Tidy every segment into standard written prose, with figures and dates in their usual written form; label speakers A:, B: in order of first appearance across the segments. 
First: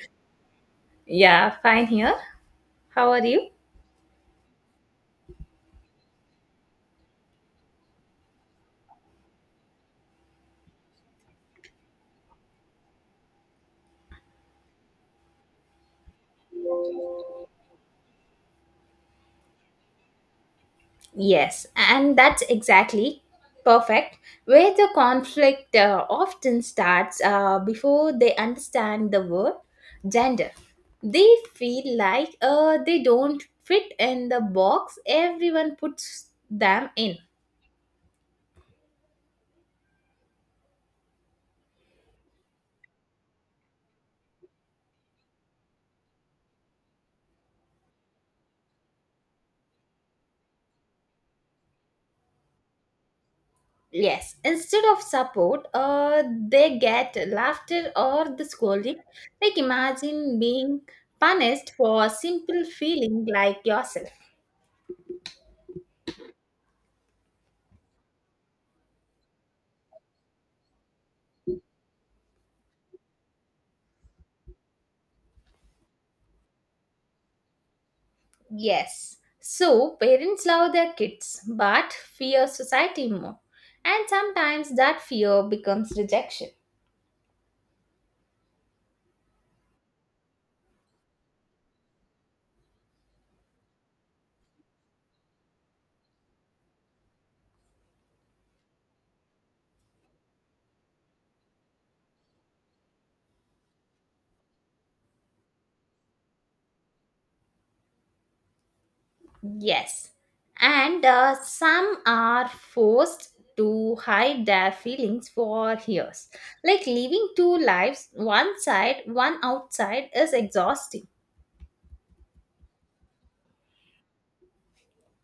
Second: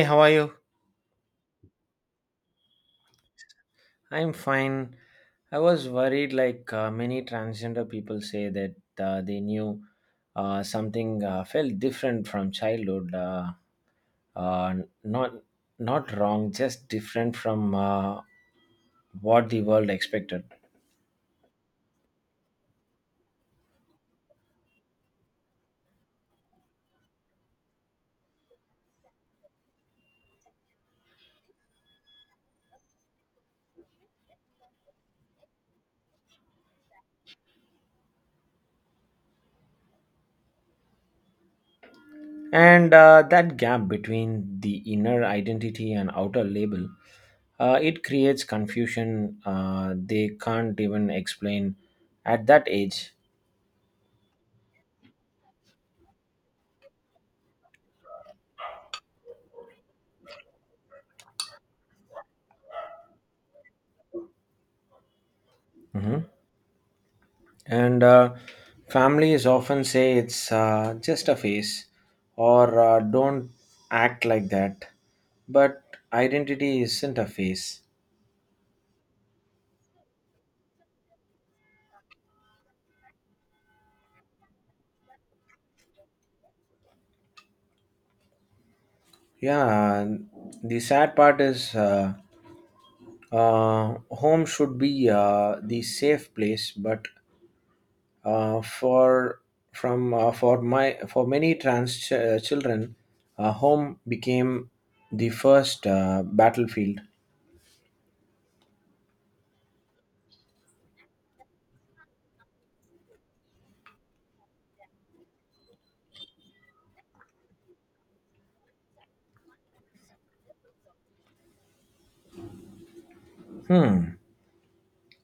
A: Hey, how are you?
B: Yeah, fine here. How are you?
A: I'm fine. I was worried, like many transgender people say that they knew something felt different from childhood. Uh, not not wrong, just different from what the world expected.
B: Yes, and that's exactly perfect where the conflict often starts before they understand the word gender. They feel like they don't fit in the box everyone puts them in.
A: And that gap between the inner identity and outer label, it creates confusion. They can't even explain at that age.
B: Yes, instead of support, they get laughter or the scolding. Like imagine being punished for a simple feeling like yourself.
A: Mhm. And families often say it's just a phase or don't act like that, but identity isn't a phase.
B: Yes. So parents love their kids but fear society more. And sometimes that fear becomes rejection.
A: Yeah, the sad part is, home should be the safe place, but for from for my for many trans children, home became the first battlefield.
B: Yes. And some are forced to hide their feelings for years. Like living two lives, one side, one outside, is exhausting.
A: Hmm.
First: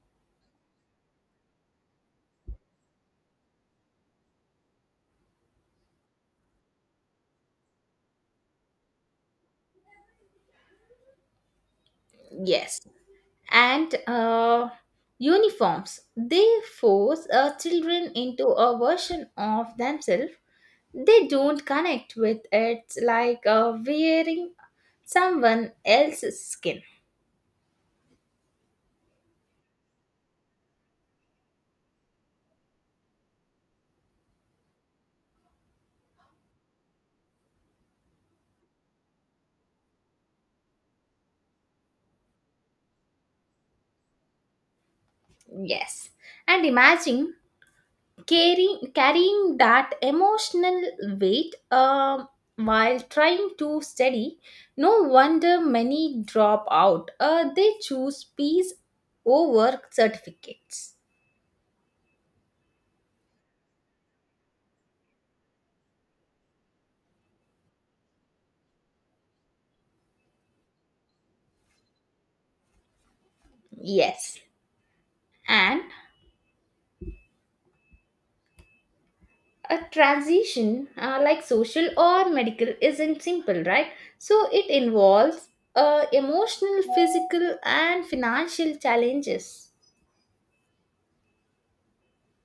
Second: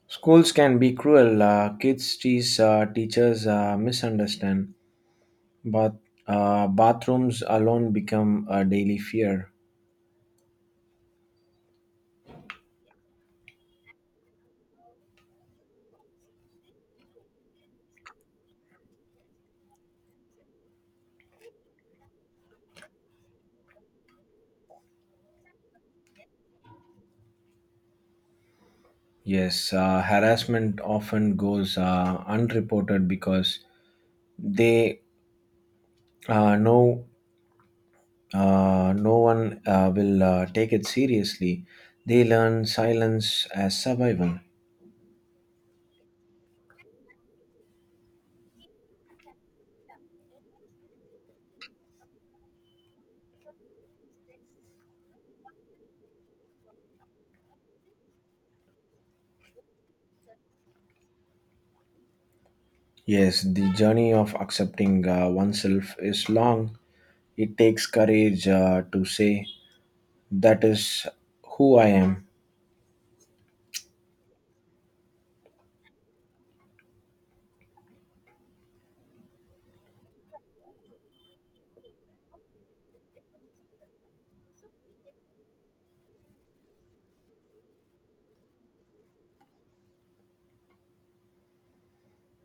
A: Schools can be cruel. Kids tease, teachers misunderstand, but bathrooms alone become a daily fear.
B: Yes. And uniforms, they force children into a version of themselves they don't connect with it, like wearing someone else's skin.
A: Yes, harassment often goes unreported because they know no one will take it seriously. They learn silence as survival.
B: Yes, and imagine carrying that emotional weight while trying to study. No wonder many drop out. They choose peace over certificates.
A: Yes, the journey of accepting oneself is long. It takes courage to say, That is who I am.
B: Yes, and a transition, like social or medical, isn't simple, right? So it involves emotional, physical, and financial challenges.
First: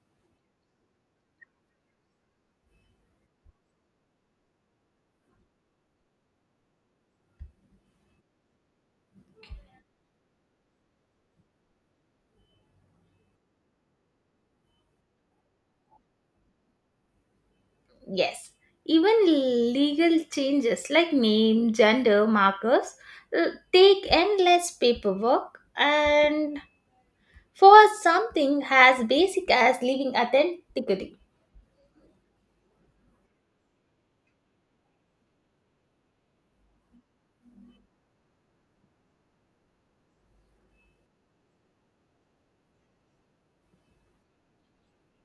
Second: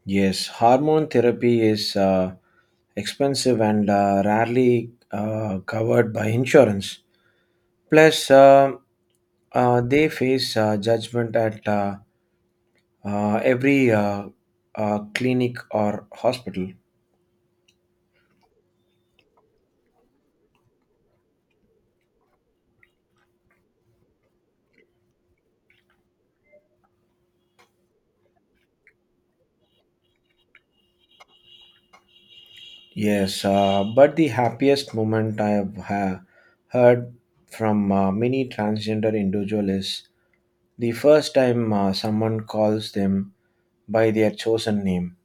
A: Yes, hormone therapy is expensive and rarely covered by insurance. Plus, they face judgment at, every clinic or hospital.
B: Yes, even legal changes like name, gender markers take endless paperwork, and for something as basic as living authentically.
A: Yes, but the happiest moment I have heard from many transgender individual is the first time someone calls them by their chosen name.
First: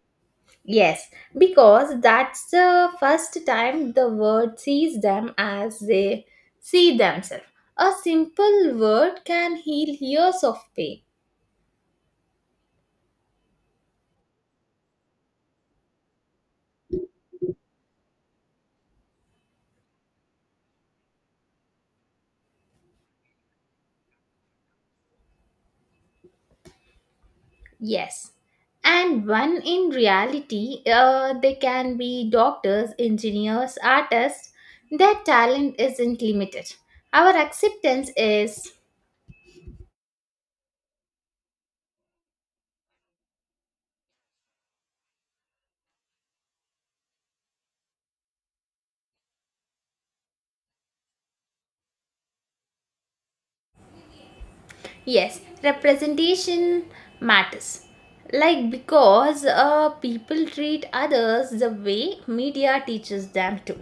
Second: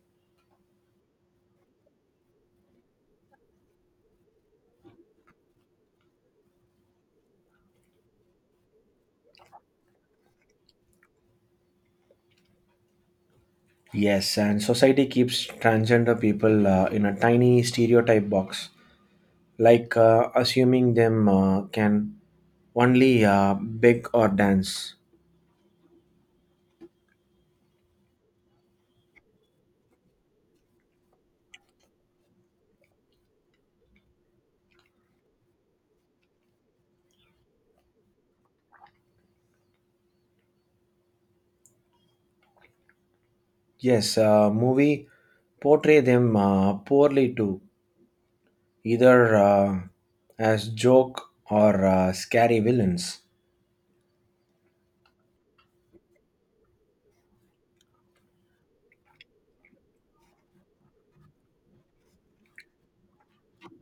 B: Yes, because that's the first time the world sees them as they see themselves. A simple word can heal years of pain.
A: Yes, and society keeps transgender people in a tiny stereotype box, like assuming them can only beg or dance.
B: Yes. And when in reality, they can be doctors, engineers, artists, their talent isn't limited. Our acceptance is.
A: Yes, movie portray them poorly too, either as joke or scary villains.
B: Yes, representation matters. Like, because people treat others the way media teaches them to.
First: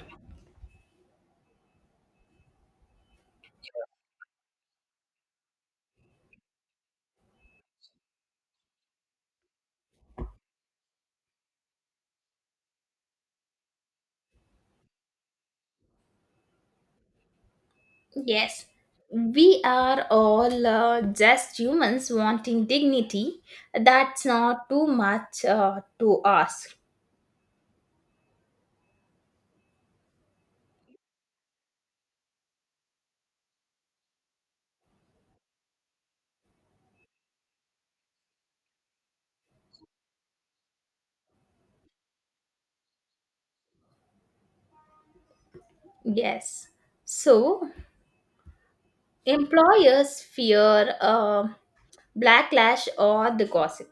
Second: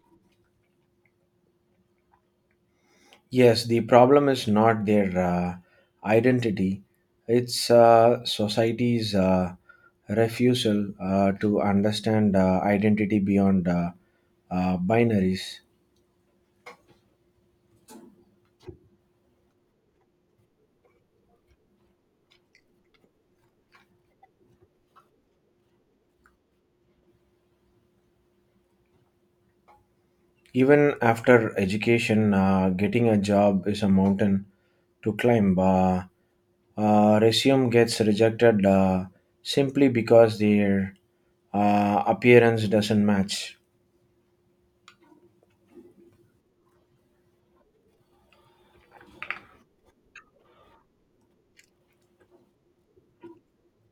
A: Yes, the problem is not their identity, it's society's refusal to understand identity beyond, binaries.
B: Yes, we are all just humans wanting dignity. That's not too much to ask.
A: Even after education, getting a job is a mountain to climb. Resume gets rejected simply because their appearance doesn't match.
B: Yes. So, employers fear backlash or the gossip.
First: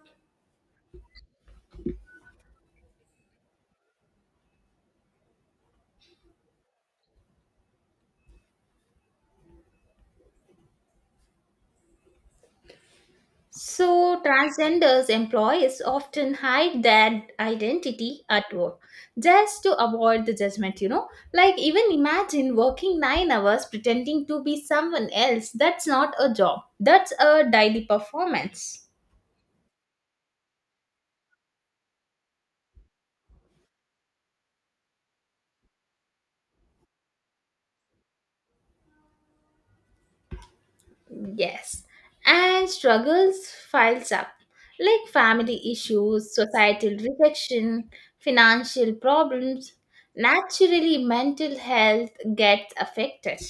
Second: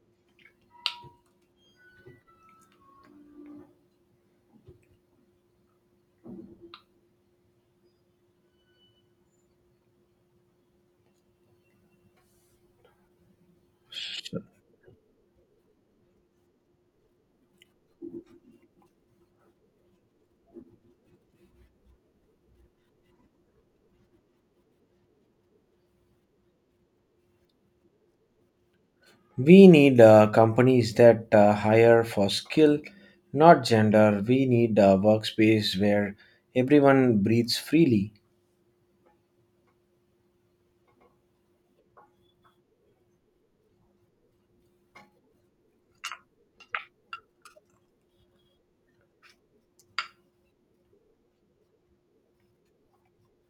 B: So, transgenders employees often hide their identity at work just to avoid the judgment. Like, even imagine working 9 hours pretending to be someone else. That's not a job, that's a daily performance.
A: We need companies that hire for skill, not gender. We need a workspace where everyone breathes freely.
B: Yes. And struggles files up, like family issues, societal rejection, financial problems. Naturally, mental health gets affected.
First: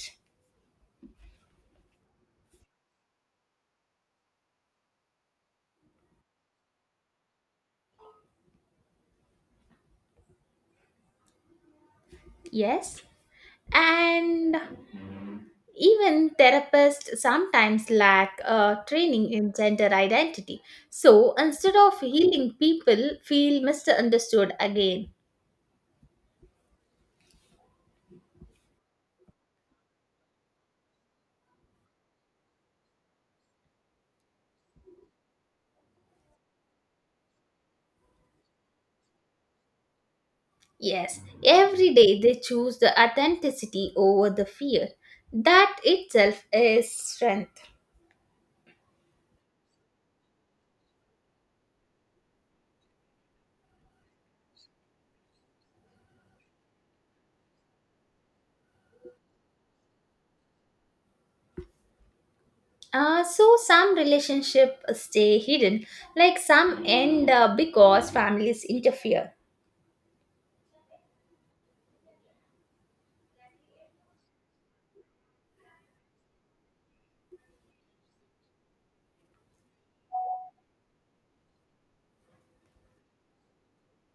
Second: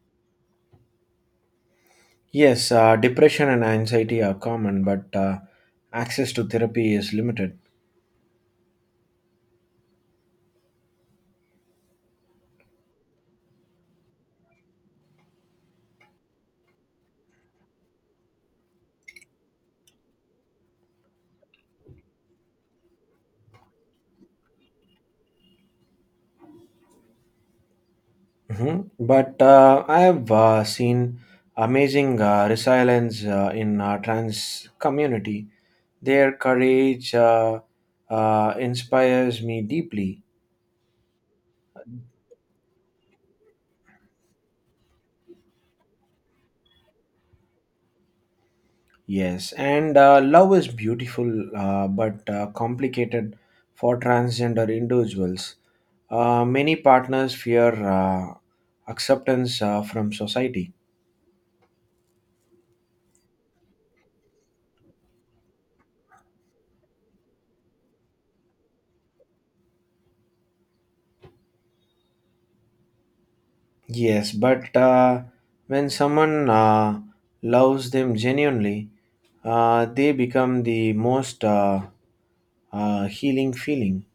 A: Yes, depression and anxiety are common, but access to therapy is limited.
B: Yes. And even therapists sometimes lack training in gender identity. So instead of healing, people feel misunderstood again.
A: Hmm. But I have seen amazing resilience in trans community. Their courage inspires me deeply.
B: Yes, every day they choose the authenticity over the fear. That itself is strength.
A: Yes, and love is beautiful but complicated for transgender individuals. Many partners fear acceptance from society.
B: So some relationships stay hidden, like some end because families interfere.
A: Yes, but when someone loves them genuinely, they become the most, healing feeling.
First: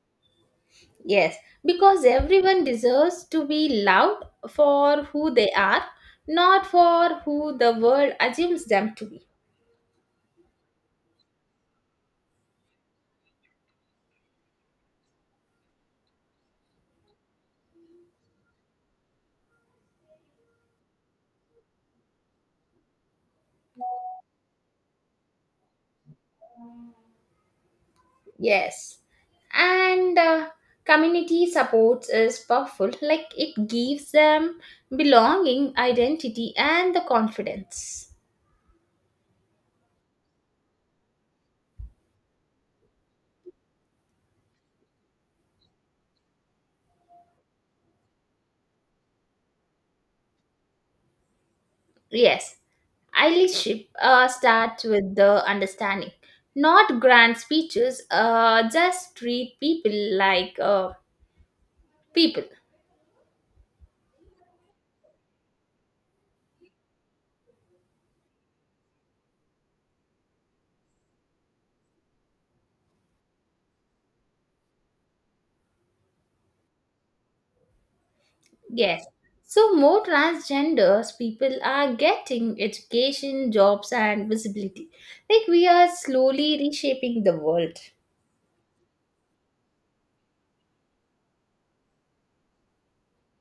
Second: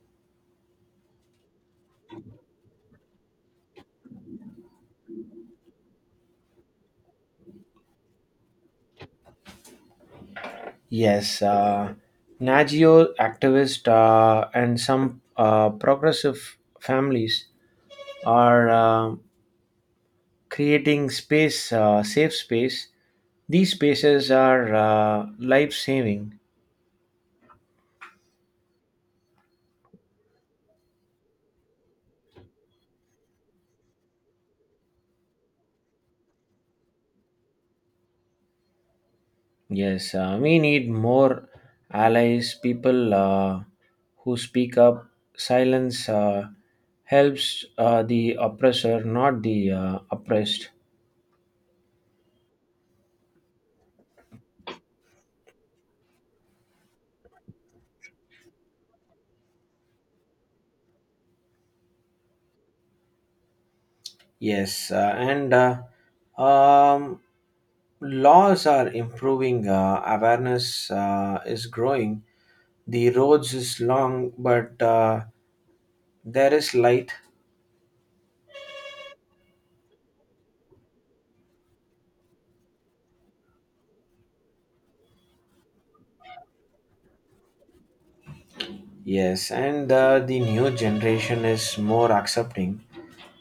B: Yes, because everyone deserves to be loved for who they are, not for who the world assumes them to be.
A: Yes, Nagio activist and some progressive families are creating space, safe space. These spaces are life saving.
B: Yes, and community support is powerful, like it gives them belonging, identity, and the confidence.
A: Yes, we need more allies, people who speak up. Silence helps the oppressor, not the oppressed.
B: Yes, allyship starts with the understanding, not grand speeches, just treat people like people.
A: Yes, and um, laws are improving, awareness is growing. The roads is long, but there is light.
B: Yes. So more transgenders people are getting education, jobs and visibility. Like we are slowly reshaping the world.
A: Yes, and the new generation is more accepting.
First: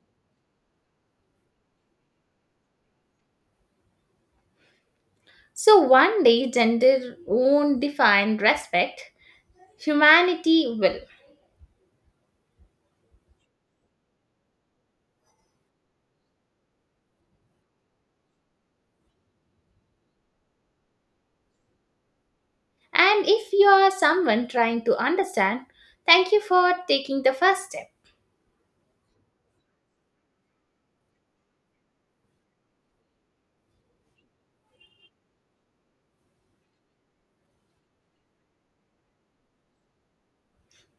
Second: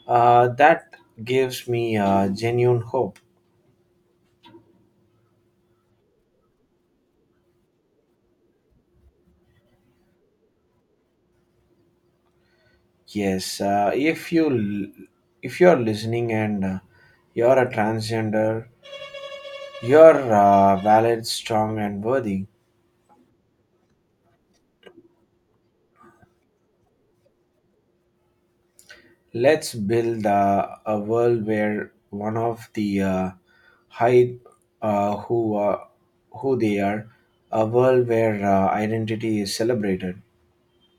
A: That gives me genuine hope.
B: So one day gender won't define respect, humanity will.
A: Yes, if you l- if you are listening and you are a transgender, you are valid, strong, and worthy.
B: And if you are someone trying to understand, thank you for taking the first step.
A: Let's build a world where one of the hide, uh, who uh, who they are, a world where identity is celebrated.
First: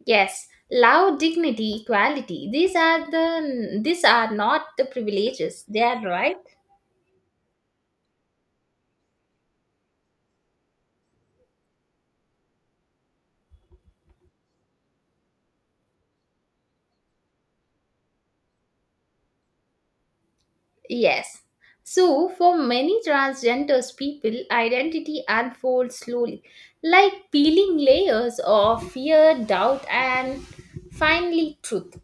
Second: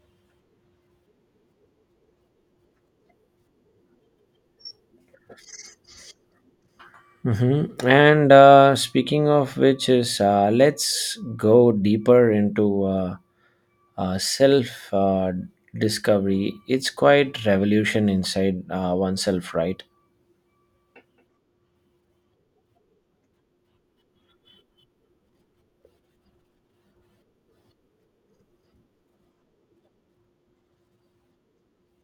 B: Yes, love, dignity, equality. These are not the privileges. They are right.
A: Mm-hmm. And speaking of which is, let's go deeper into, self discovery. It's quite revolution inside oneself, right?
B: Yes. So, for many transgenders people, identity unfolds slowly, like peeling layers of fear, doubt, and finally truth.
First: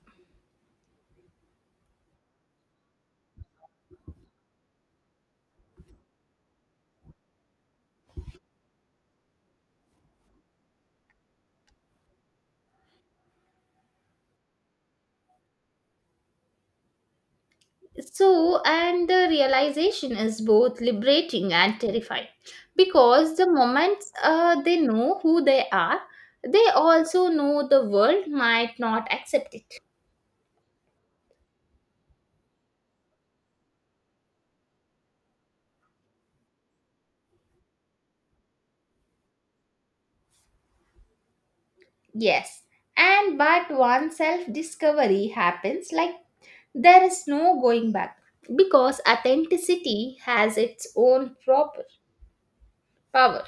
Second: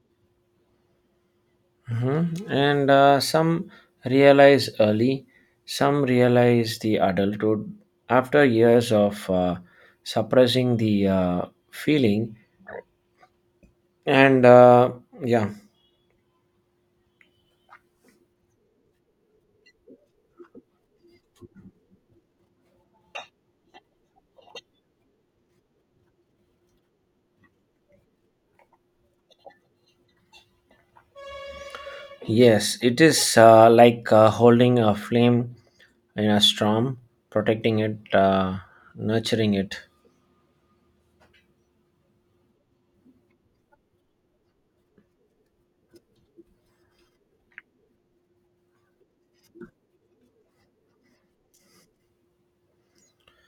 A: Mm-hmm. And some realize early, some realize the adulthood after years of suppressing the feeling. And yeah.
B: So, and the realization is both liberating and terrifying because the moment they know who they are, they also know the world might not accept it.
A: Yes, it is like holding a flame in a storm, protecting it, nurturing it.
B: Yes. And but one self discovery happens, like there is no going back because authenticity has its own proper power.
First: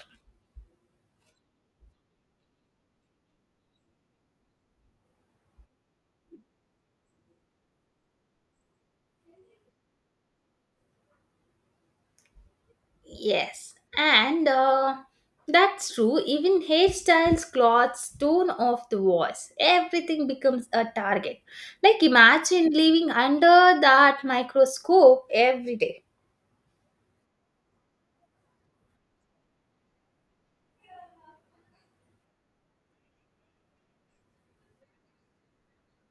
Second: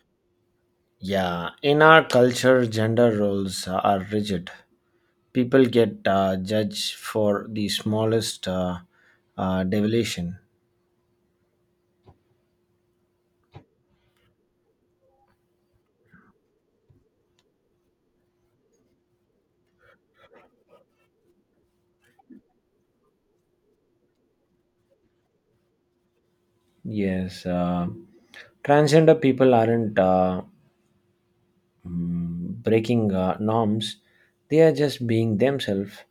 A: Yeah, in our culture, gender roles are rigid. People get judged for the smallest, deviation.
B: Yes, and that's true. Even hairstyles, clothes, tone of the voice, everything becomes a target. Like imagine living under that microscope every day.
A: Yes, transgender people aren't mm, breaking norms, they are just being themselves.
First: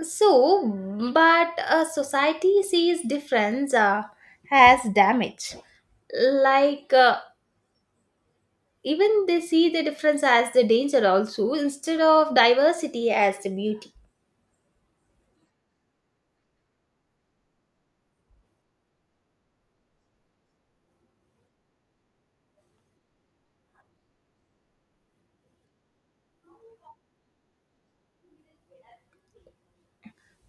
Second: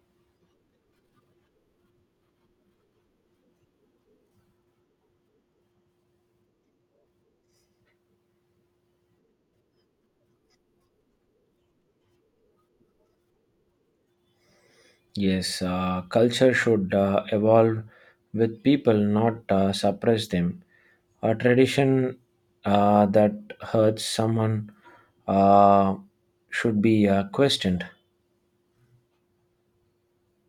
B: So, but a society sees difference as damage, like even they see the difference as the danger also instead of diversity as the beauty.
A: Yes, culture should evolve with people, not suppress them. A tradition that hurts someone uh, should be questioned.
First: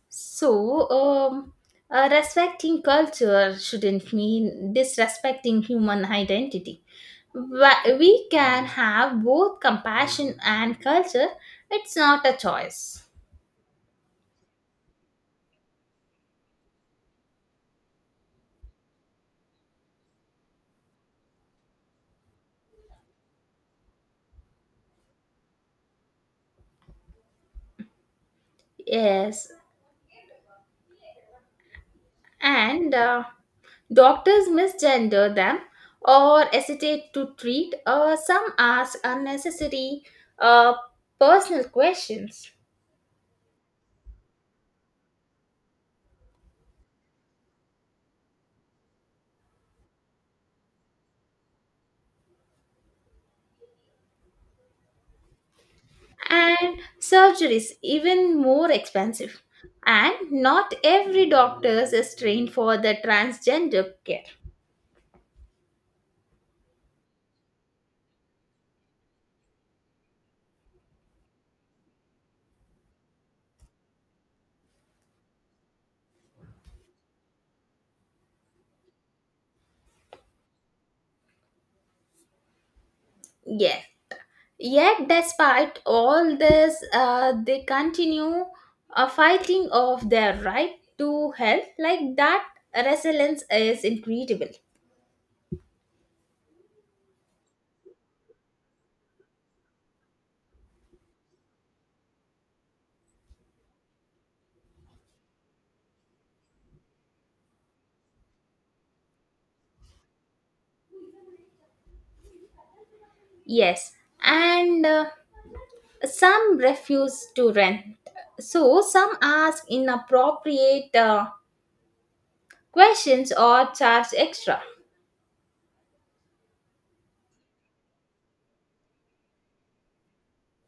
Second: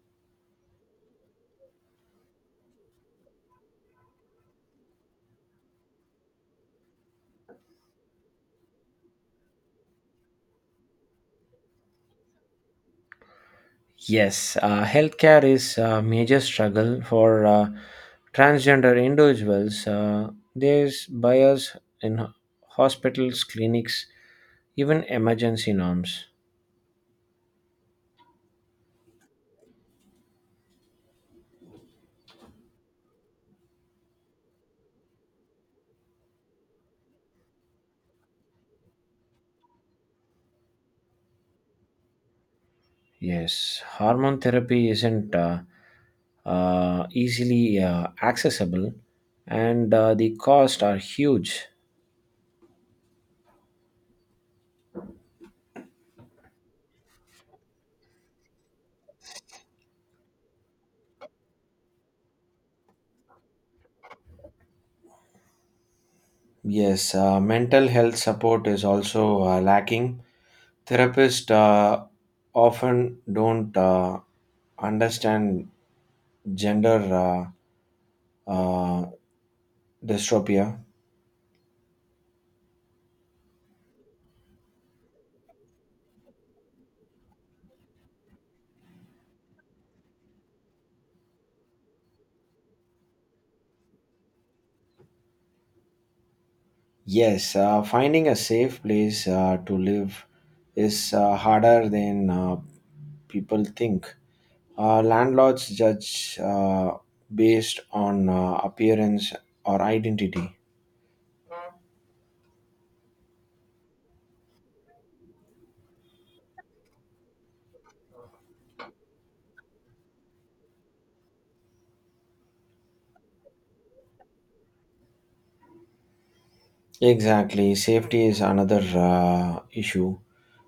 B: So, respecting culture shouldn't mean disrespecting human identity. We can have both compassion and culture. It's not a choice.
A: Yes, healthcare is a major struggle for transgender individuals. There's bias in hospitals, clinics, even emergency norms.
B: Yes, and doctors misgender them or hesitate to treat, or some ask unnecessary uh, personal questions.
A: Yes, hormone therapy isn't easily accessible, and the costs are huge.
B: And surgeries even more expensive, and not every doctor is trained for the transgender care.
A: Yes, mental health support is also lacking. Therapists often don't understand gender, uh, uh, dystropia.
B: Yes, yet despite all this, they continue fighting of their right to health. Like that resilience is incredible.
A: Yes, finding a safe place to live is harder than people think. Landlords judge based on appearance or identity.
B: Yes, and some refuse to rent, so some ask inappropriate questions or charge extra.
A: Exactly, safety is another issue.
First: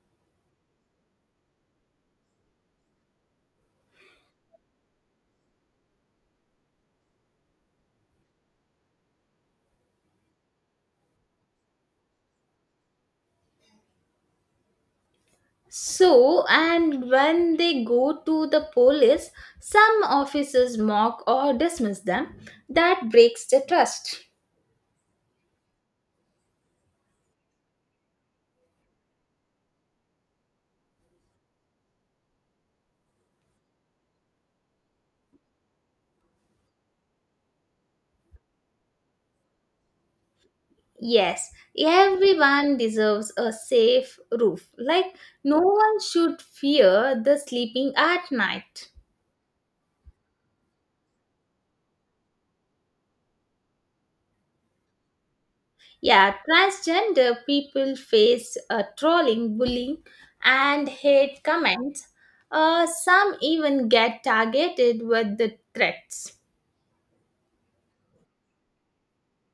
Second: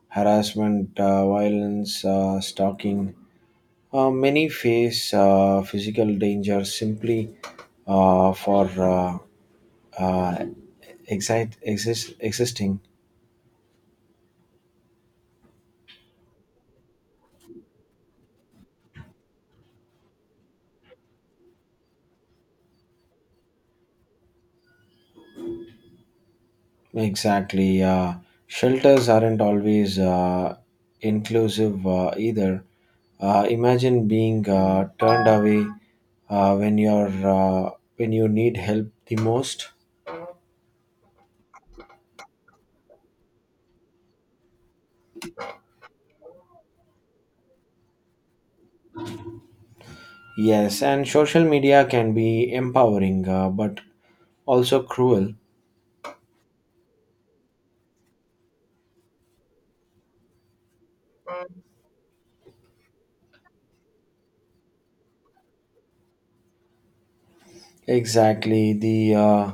A: Harassment, violence, stalking. Many face physical danger simply for uh, existing.
B: So, and when they go to the police, some officers mock or dismiss them. That breaks the trust.
A: Exactly. Shelters aren't always inclusive either. Imagine being turned away when you're when you need help the most.
B: Yes, everyone deserves a safe roof. Like, no one should fear the sleeping at night.
A: Yes, and social media can be empowering, but also cruel.
B: Yeah, transgender people face trolling, bullying, and hate comments. Some even get targeted with the threats.
A: Exactly. The uh,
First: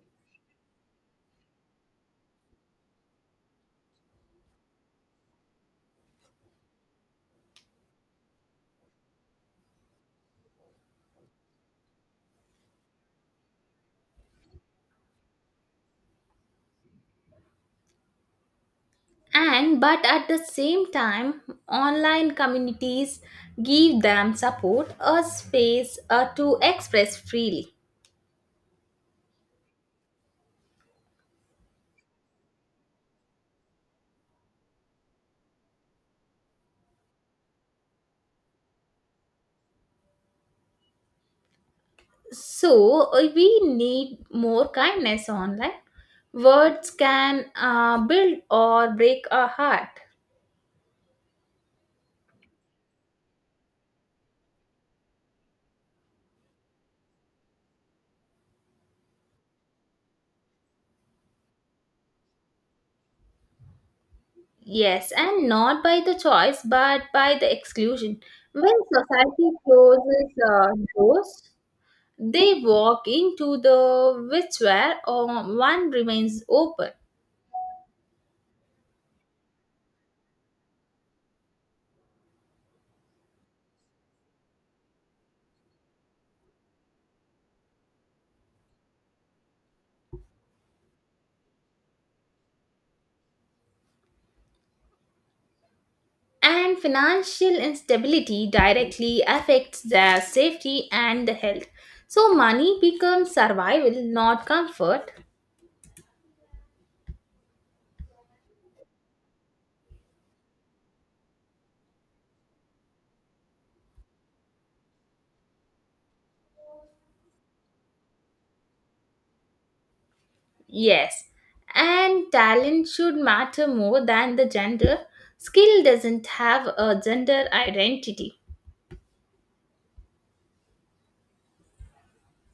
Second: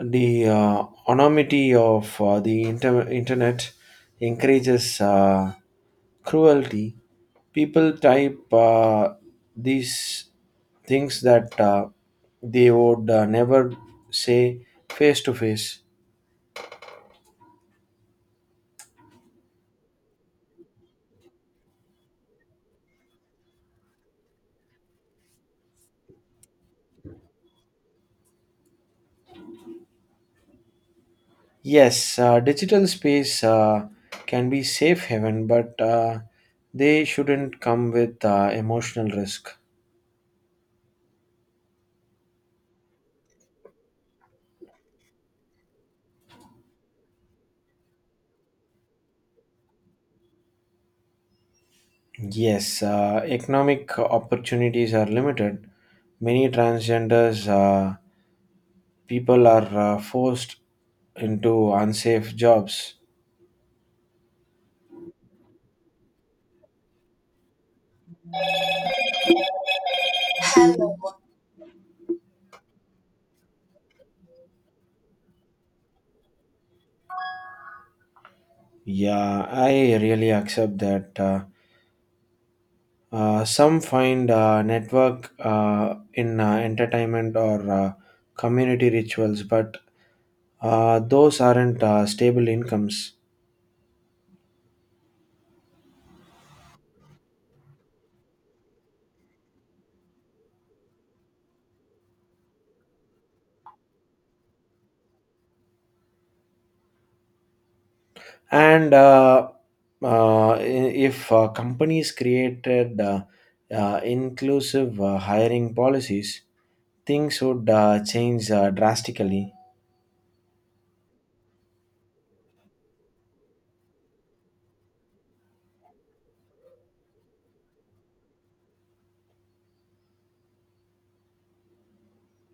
A: the uh, anonymity of the internet encourages cruelty. People type these things that they would never say face to face.
B: And but at the same time online communities give them support, a space to express freely.
A: Yes, digital space can be safe haven, but they shouldn't come with emotional risk.
B: So we need more kindness online. Words can build or break a heart.
A: Yes, economic opportunities are limited. Many transgenders people are forced into unsafe jobs.
B: Yes, and not by the choice but by the exclusion. When society closes doors, they walk into the which where one remains open.
A: Yeah, I really accept that. Some find network in entertainment or community rituals, but those aren't stable incomes.
B: And financial instability directly affects their safety and health. So, money becomes survival, not comfort.
A: And uh, uh, i- if companies created inclusive hiring policies, things would change drastically.
B: Yes, and talent should matter more than the gender. Skill doesn't have a gender identity.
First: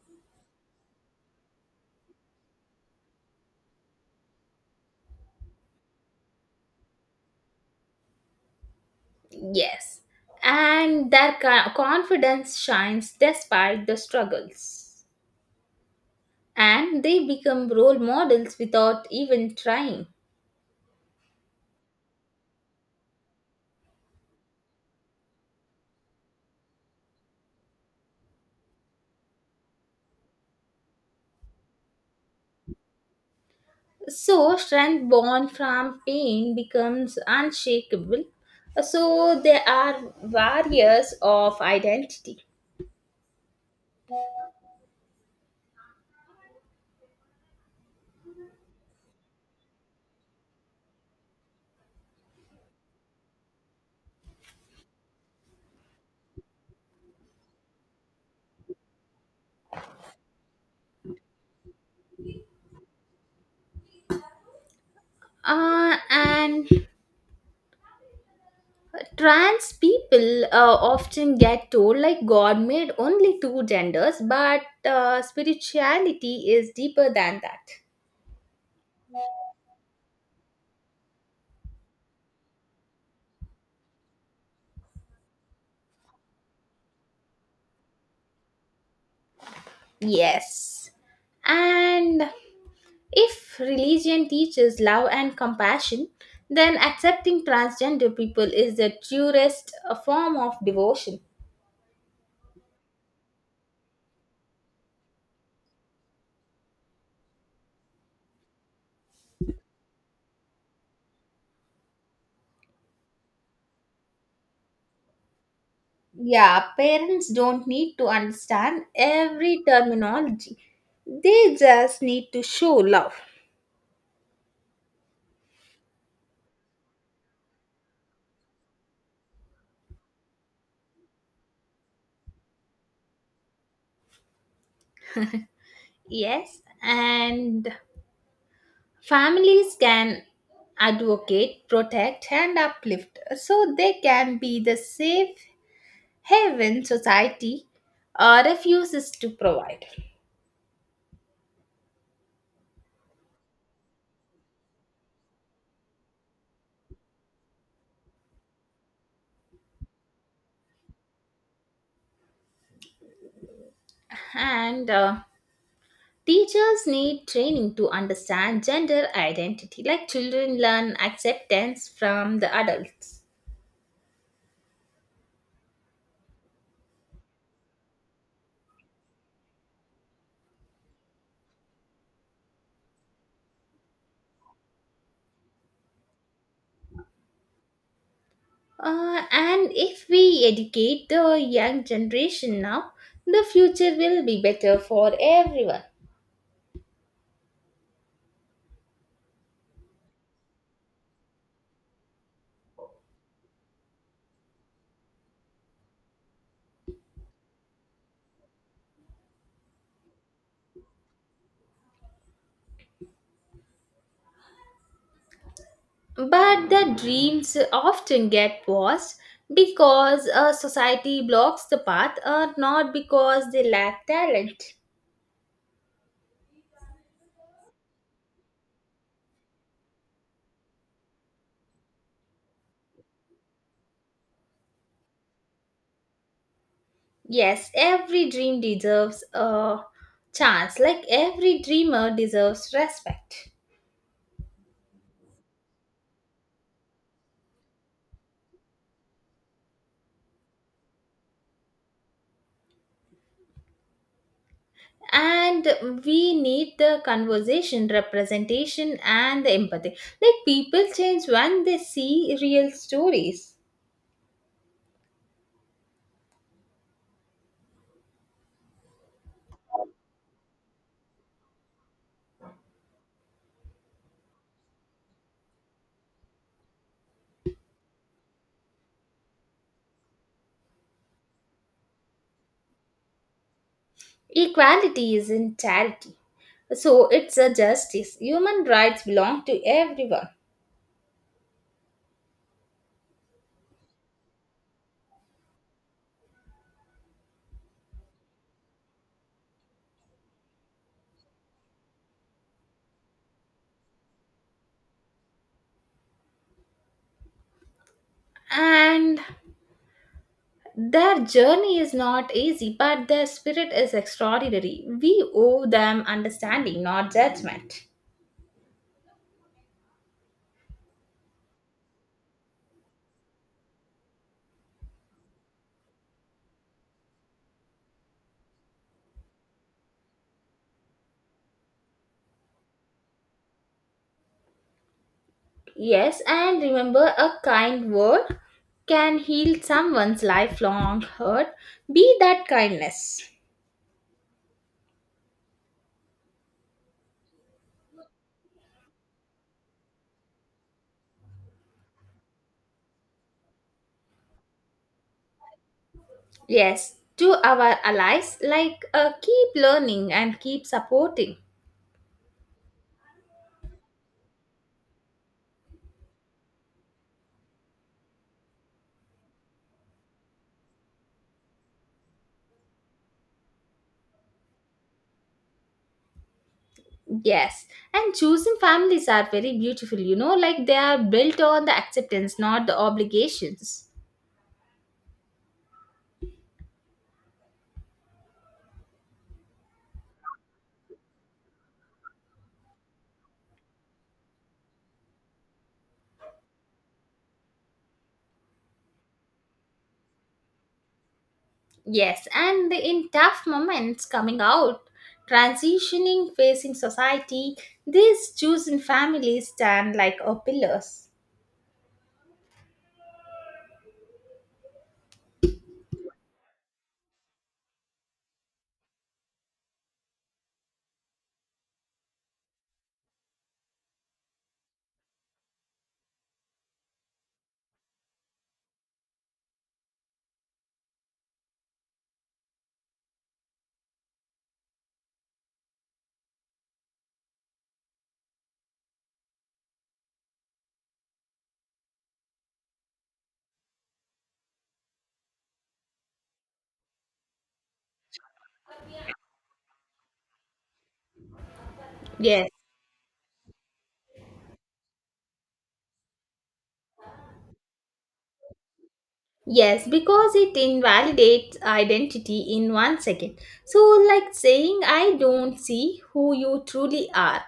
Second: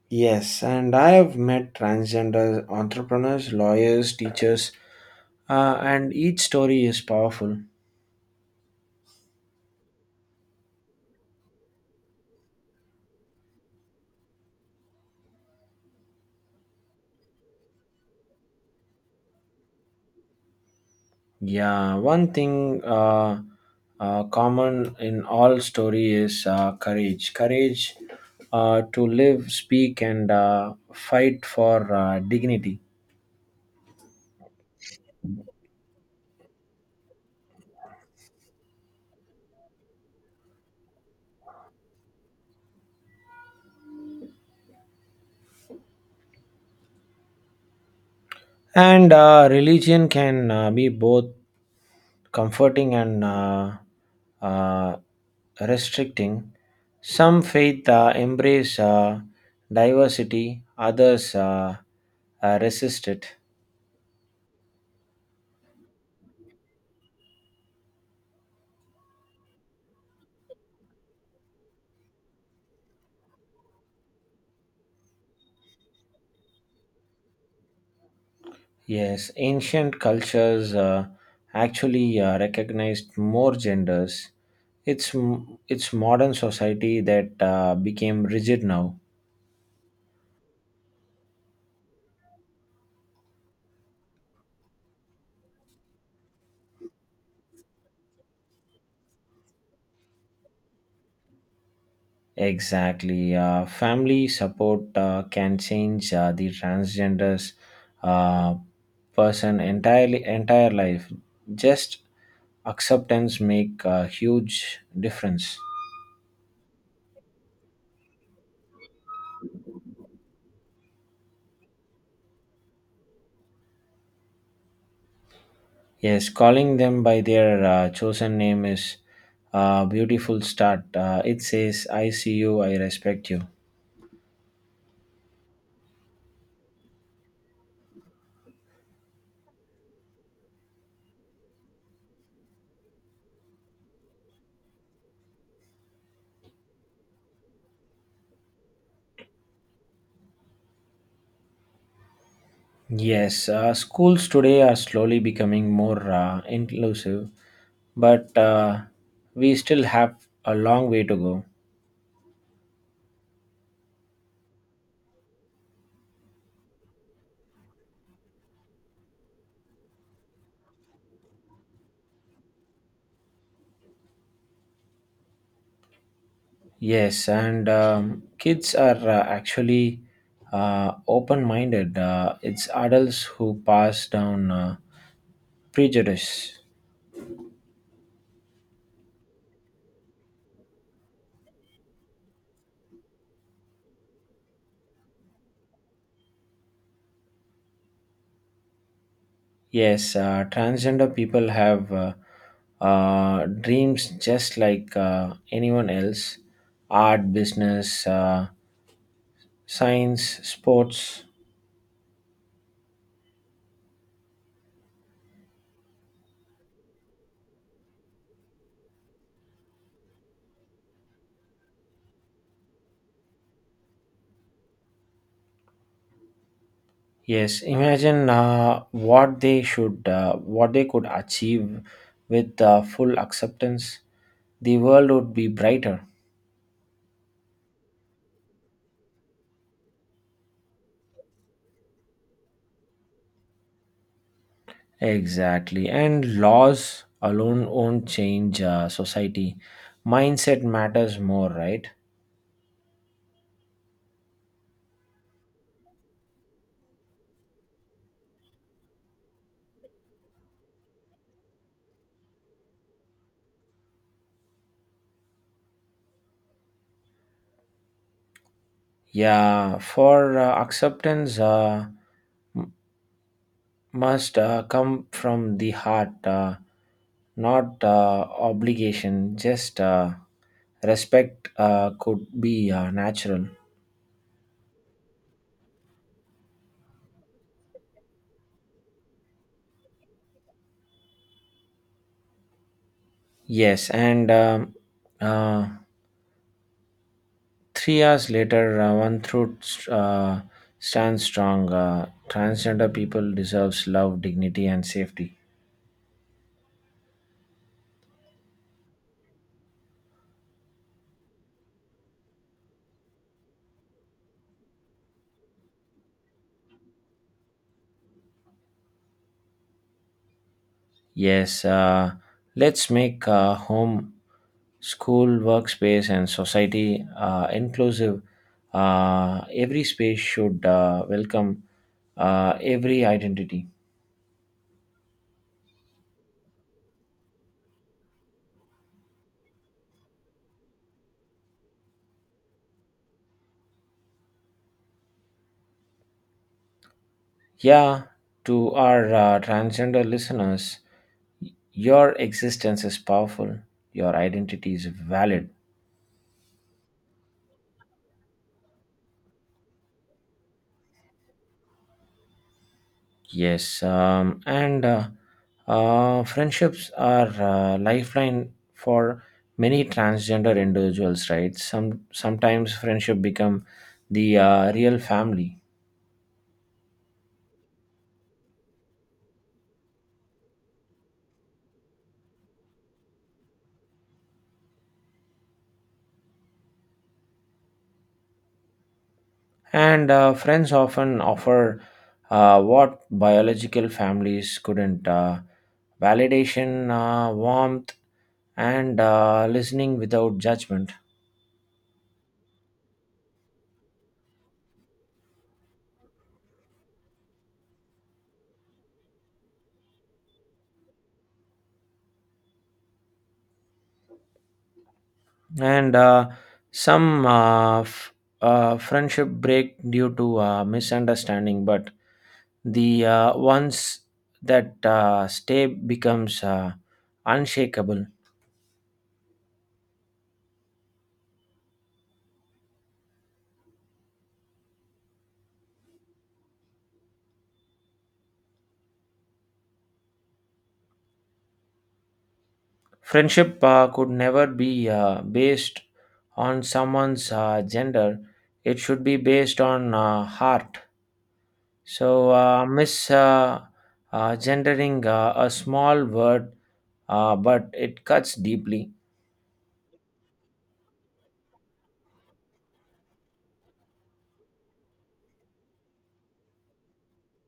A: Yes, and I have met transgender entrepreneurs, lawyers, teachers, and each story is powerful.
B: Yes, and their confidence shines despite the struggles, and they become role models without even trying.
A: Yeah, one thing common in all story is courage. Courage to live, speak, and fight for dignity.
B: So, strength born from pain becomes unshakable. So, there are barriers of identity.
A: And religion can be both comforting and, uh, restricting. Some faith embrace diversity, others resist it.
B: And trans people often get told, like, God made only two genders, but spirituality is deeper than that.
A: Yes, ancient cultures actually recognized more genders. It's it's modern society that became rigid now.
B: Yes. And if religion teaches love and compassion, then accepting transgender people is the truest form of devotion.
A: Exactly, family support can change the transgenders uh, person entire life. Just acceptance make a huge difference.
B: Yeah, parents don't need to understand every terminology. They just need to show love.
A: Yes, calling them by their chosen name is a beautiful start. It says, I see you, I respect you.
B: Yes, and families can advocate, protect, and uplift, so they can be the safe heaven society refuses to provide.
A: Yes, schools today are slowly becoming more inclusive, but we still have a long way to go.
B: And teachers need training to understand gender identity, like children learn acceptance from the adults.
A: Yes, and kids are actually open minded. It's adults who pass down prejudice.
B: And if we educate the young generation now, the future will be better for everyone.
A: Yes, transgender people have dreams just like anyone else: art, business, science, sports.
B: But the dreams often get paused because a society blocks the path, or not because they lack talent.
A: Yes, imagine what they could achieve with full acceptance. The world would be brighter.
B: Yes, every dream deserves a chance. Like every dreamer deserves respect.
A: Exactly. And laws alone won't change society. Mindset matters more, right?
B: And we need the conversation, representation, and the empathy. Like people change when they see real stories.
A: Yeah, for acceptance, m- must come from the heart, not obligation. Just respect could be natural.
B: Equality is in charity. So it's a justice. Human rights belong to everyone.
A: Yes, and uh, 3 years later, one truth stands strong. Transgender people deserves love, dignity, and safety.
B: And their journey is not easy, but their spirit is extraordinary. We owe them understanding, not judgment.
A: Yes, let's make home, school, workspace, and society inclusive. Every space should welcome every identity.
B: Yes, and remember, a kind word can heal someone's lifelong hurt. Be that kindness.
A: Yeah, to our transgender listeners, your existence is powerful, your identity is valid.
B: Yes, to our allies, like keep learning and keep supporting.
A: Yes, and friendships are lifeline for many transgender individuals, right? Sometimes friendship become the real family,
B: Yes, and choosing families are very beautiful, like they are built on the acceptance, not the obligations.
A: and friends often offer what biological families couldn't: validation, warmth, and listening without judgment.
B: Yes, and in tough moments, coming out, transitioning, facing society, these chosen families stand like a pillars.
A: And some friendship break due to misunderstanding, but the ones that stay becomes unshakable. Friendship could never be based on someone's gender. It should be based on heart. So
B: Yes.
A: mis gendering, a small word, but it cuts deeply.
B: Yes, because it invalidates identity in one second. So, like saying, I don't see who you truly are.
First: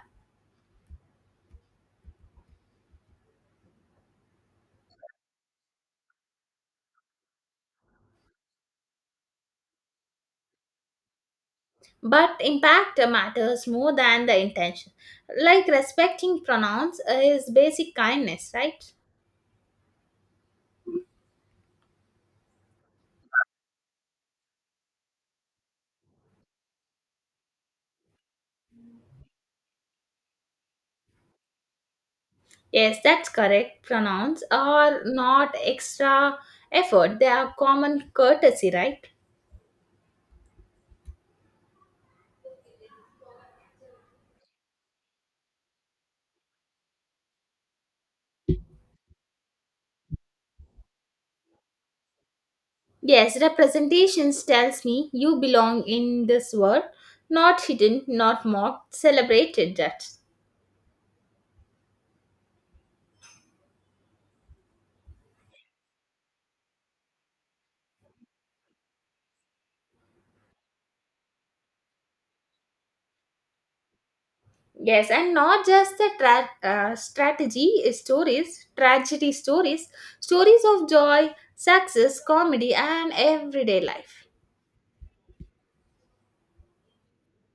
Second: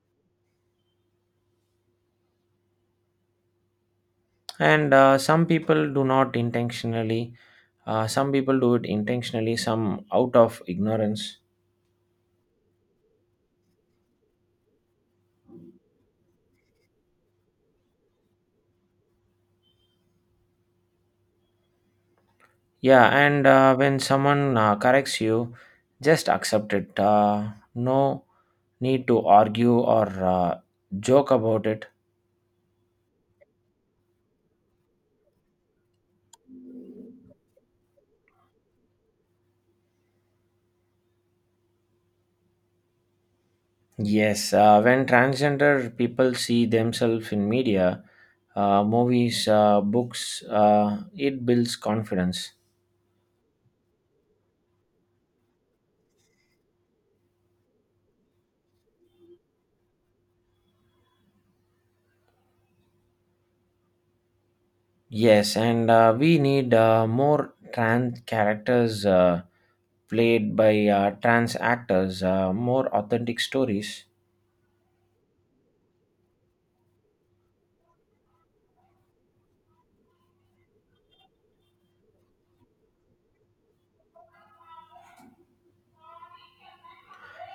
A: And some people do not intentionally some people do it intentionally, some out of ignorance.
B: But impact matters more than the intention. Like respecting pronouns is basic kindness, right?
A: Yeah, and when someone corrects you, just accept it. No need to argue or joke about it.
B: Yes, that's correct. Pronouns are not extra effort, they are common courtesy, right?
A: Yes, when transgender people see themselves in media, movies, books, it builds confidence.
B: Yes, representations tells me you belong in this world, not hidden, not mocked, celebrated, that.
A: Yes, and we need more trans characters played by trans actors, more authentic stories.
B: Yes, and not just the strategy stories, tragedy stories, stories of joy, success, comedy, and everyday life.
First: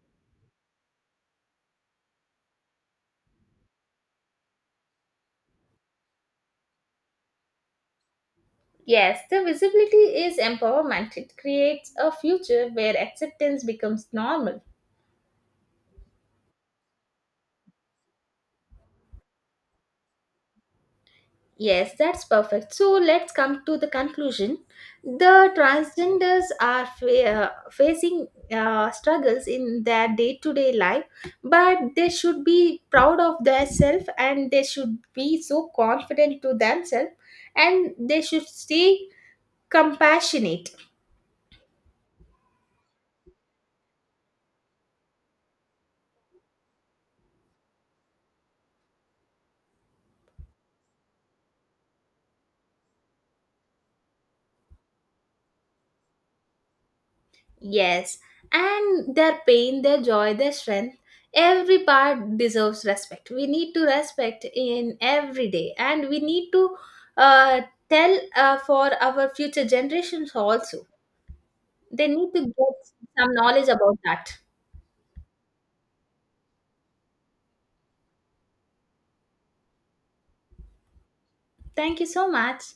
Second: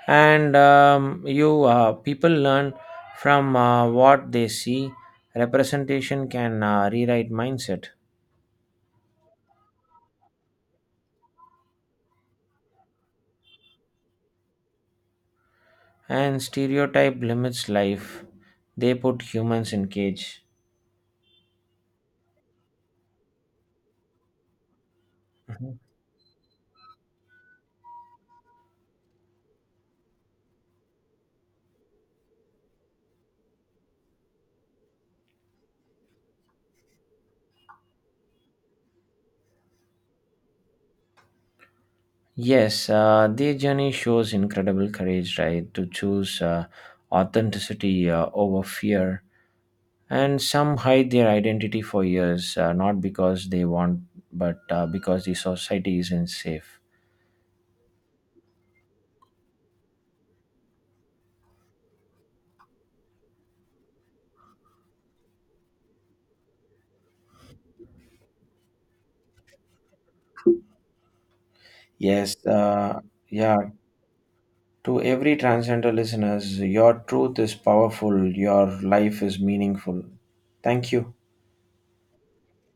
A: And you people learn from what they see. Representation can rewrite mindset,
B: Yes, the visibility is empowerment. It creates a future where acceptance becomes normal.
A: and stereotype limits life. They put humans in cage.
B: Yes, that's perfect. So let's come to the conclusion. The
A: Mhm.
B: transgenders are facing struggles in their day to day life, but they should be proud of themselves, and they should be so confident to themselves, and they should stay compassionate.
A: Yes, their journey shows incredible courage, right? To choose authenticity over fear. And some hide their identity for years, not because they want but because the society isn't safe.
B: Yes, and their pain, their joy, their strength, every part deserves respect. We need to respect in every day, and we need to uh, tell for our future generations also. They need to
A: Yes. uh,
B: get some
A: yeah
B: knowledge about that.
A: to every transgender listeners, your truth is powerful, your life is meaningful. Thank you.
B: Thank you so much.